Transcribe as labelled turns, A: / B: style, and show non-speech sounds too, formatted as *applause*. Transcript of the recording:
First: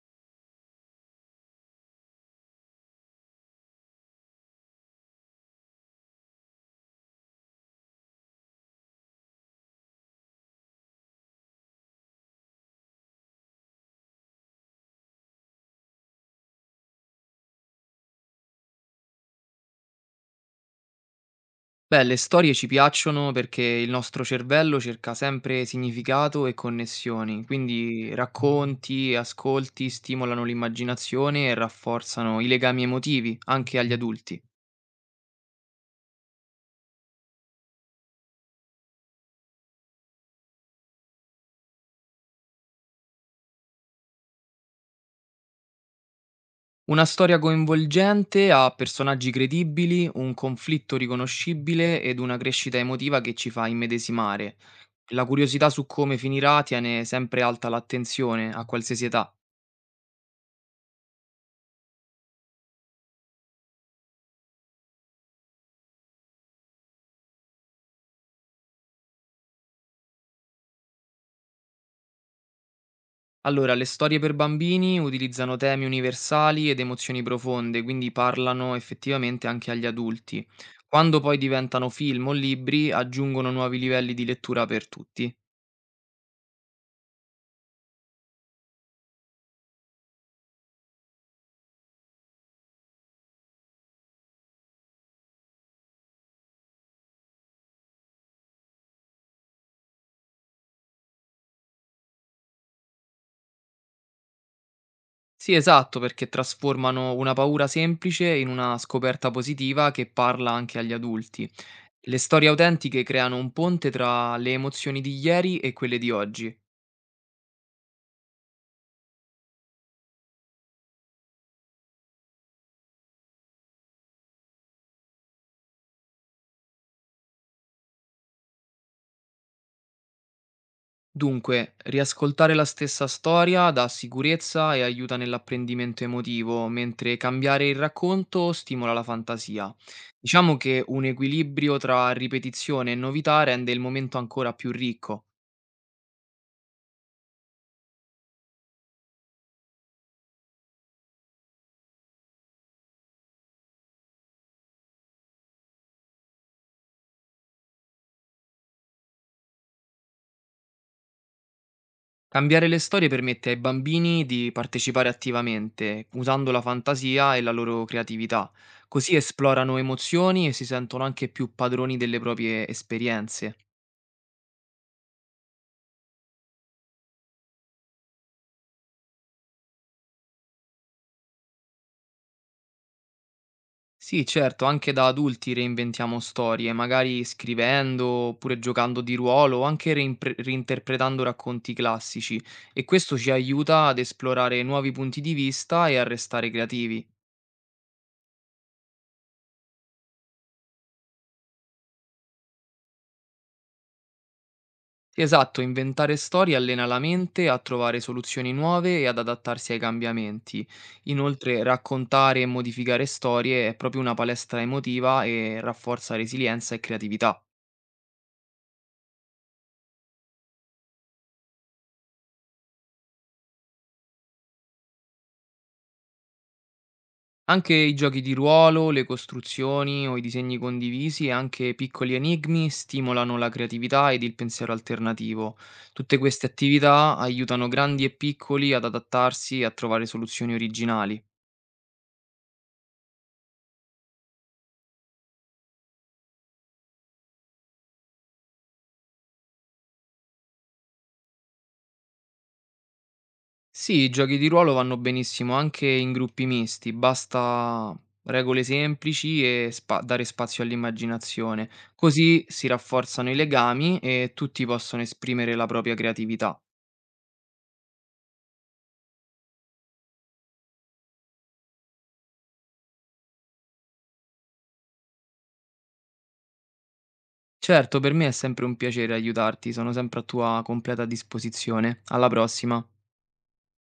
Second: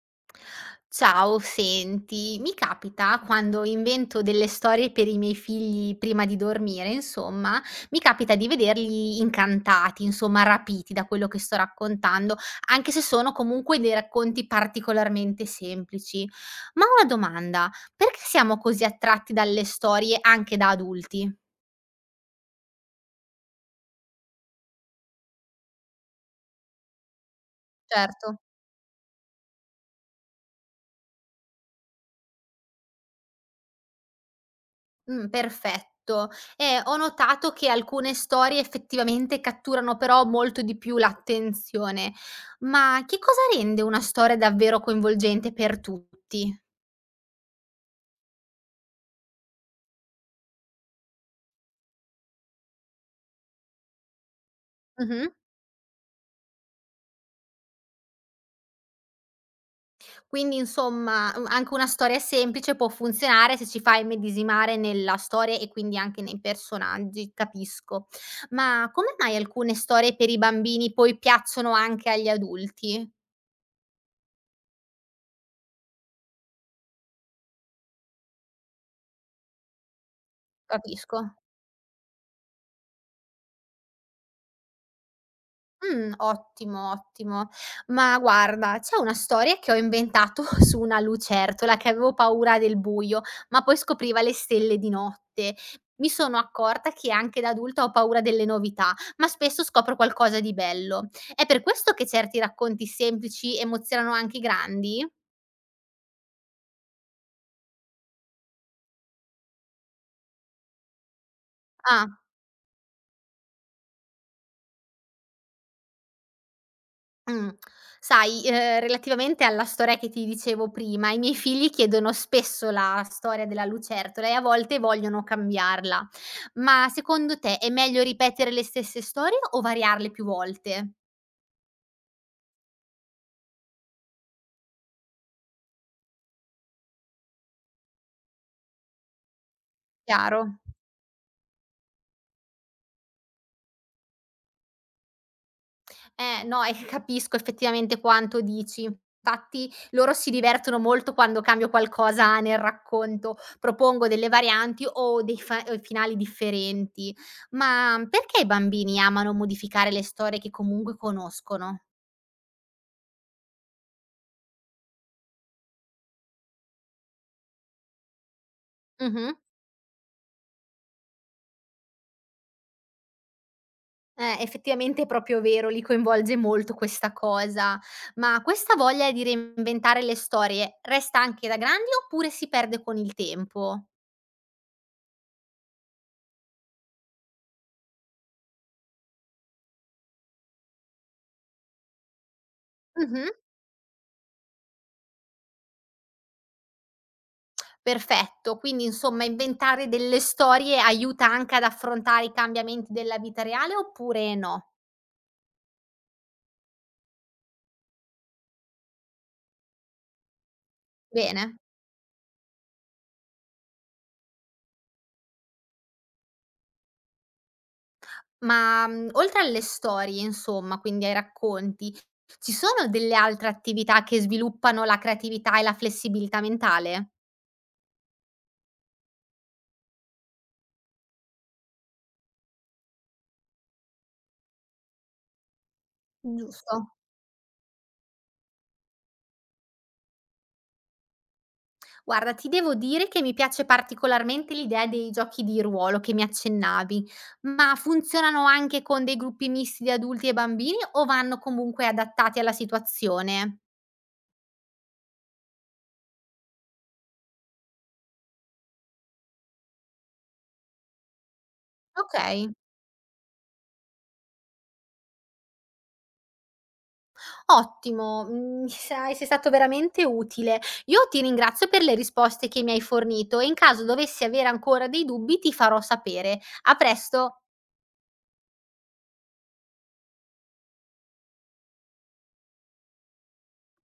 A: Ciao, senti, mi capita quando invento delle storie per i miei figli prima di dormire, insomma, mi capita di vederli incantati, insomma, rapiti da quello che sto raccontando, anche se sono comunque dei racconti particolarmente semplici. Ma una domanda, perché siamo così attratti dalle storie anche da adulti?
B: Beh, le storie ci piacciono perché il nostro cervello cerca sempre significato e connessioni, quindi
A: Certo.
B: racconti e ascolti stimolano l'immaginazione e rafforzano i legami emotivi, anche agli adulti.
A: Perfetto. E ho notato che alcune storie effettivamente catturano però molto di più l'attenzione. Ma che cosa rende una storia davvero coinvolgente per tutti?
B: Una storia coinvolgente ha personaggi credibili, un conflitto riconoscibile ed una crescita emotiva che ci fa immedesimare. La
A: Mh-mh.
B: curiosità su come finirà tiene sempre alta l'attenzione a qualsiasi età.
A: Quindi insomma, anche una storia semplice può funzionare se ci fa immedesimare nella storia e quindi anche nei personaggi, capisco. Ma come mai alcune storie per i bambini poi piacciono anche agli adulti?
B: Allora, le storie per bambini utilizzano temi universali ed emozioni profonde, quindi parlano effettivamente anche agli adulti.
A: Capisco.
B: Quando poi diventano film o libri, aggiungono nuovi livelli di lettura per tutti.
A: Ottimo, ottimo. Ma guarda, c'è una storia che ho inventato *laughs* su una lucertola che avevo paura del buio, ma poi scopriva le stelle di notte. Mi sono accorta che anche da adulta ho paura delle novità, ma spesso scopro qualcosa di bello. È per questo che certi racconti semplici emozionano anche i grandi?
B: Sì, esatto, perché trasformano una paura semplice in una scoperta positiva che parla anche agli adulti.
A: Ah.
B: Le storie autentiche creano un ponte tra le emozioni di ieri e quelle di oggi.
A: Mh. Sai, relativamente alla storia che ti dicevo prima, i miei figli chiedono spesso la storia della lucertola e a volte vogliono cambiarla. Ma secondo te è meglio ripetere le stesse storie o variarle più volte?
B: Dunque, riascoltare la stessa storia dà sicurezza e aiuta nell'apprendimento emotivo, mentre cambiare il racconto stimola la fantasia. Diciamo
A: Chiaro.
B: che un equilibrio tra ripetizione e novità rende il momento ancora più ricco.
A: No, e *laughs* capisco effettivamente quanto dici. Infatti loro si divertono molto quando cambio qualcosa nel racconto, propongo delle varianti o o finali differenti. Ma perché i bambini amano modificare le storie che comunque conoscono?
B: Cambiare le storie permette ai bambini di partecipare attivamente, usando la fantasia e la loro creatività. Così
A: Mhm.
B: esplorano emozioni e si sentono anche più padroni delle proprie esperienze.
A: Effettivamente è proprio vero, li coinvolge molto questa cosa. Ma questa voglia di reinventare le storie resta anche da grandi oppure si perde con il tempo?
B: Sì, certo, anche da adulti reinventiamo storie, magari scrivendo, oppure giocando di ruolo, o anche reinterpretando racconti classici, e questo
A: Mhm.
B: ci aiuta ad esplorare nuovi punti di vista e a restare creativi.
A: Perfetto, quindi insomma inventare delle storie aiuta anche ad affrontare i cambiamenti della vita reale oppure no?
B: Esatto, inventare storie allena la mente a trovare soluzioni nuove e ad adattarsi ai cambiamenti.
A: Bene,
B: Inoltre, raccontare e modificare storie è proprio una palestra emotiva e rafforza resilienza e creatività.
A: ma, oltre alle storie insomma, quindi ai racconti, ci sono delle altre attività che sviluppano la creatività e la flessibilità mentale?
B: Anche i giochi di ruolo, le costruzioni o i disegni condivisi e anche piccoli enigmi stimolano la creatività ed il pensiero alternativo. Tutte queste
A: Giusto.
B: attività aiutano grandi e piccoli ad adattarsi e a trovare soluzioni originali.
A: Guarda, ti devo dire che mi piace particolarmente l'idea dei giochi di ruolo che mi accennavi, ma funzionano anche con dei gruppi misti di adulti e bambini o vanno comunque adattati alla situazione?
B: Sì, i giochi di ruolo vanno benissimo anche in gruppi misti, basta regole semplici e dare spazio all'immaginazione. Così
A: Okay,
B: si rafforzano i legami e tutti possono esprimere la propria creatività.
A: ottimo, sai sei stato veramente utile. Io ti ringrazio per le risposte che mi hai fornito e in caso dovessi avere ancora dei dubbi ti farò sapere. A presto.
B: Certo, per me è sempre un piacere aiutarti, sono sempre a tua completa disposizione. Alla prossima.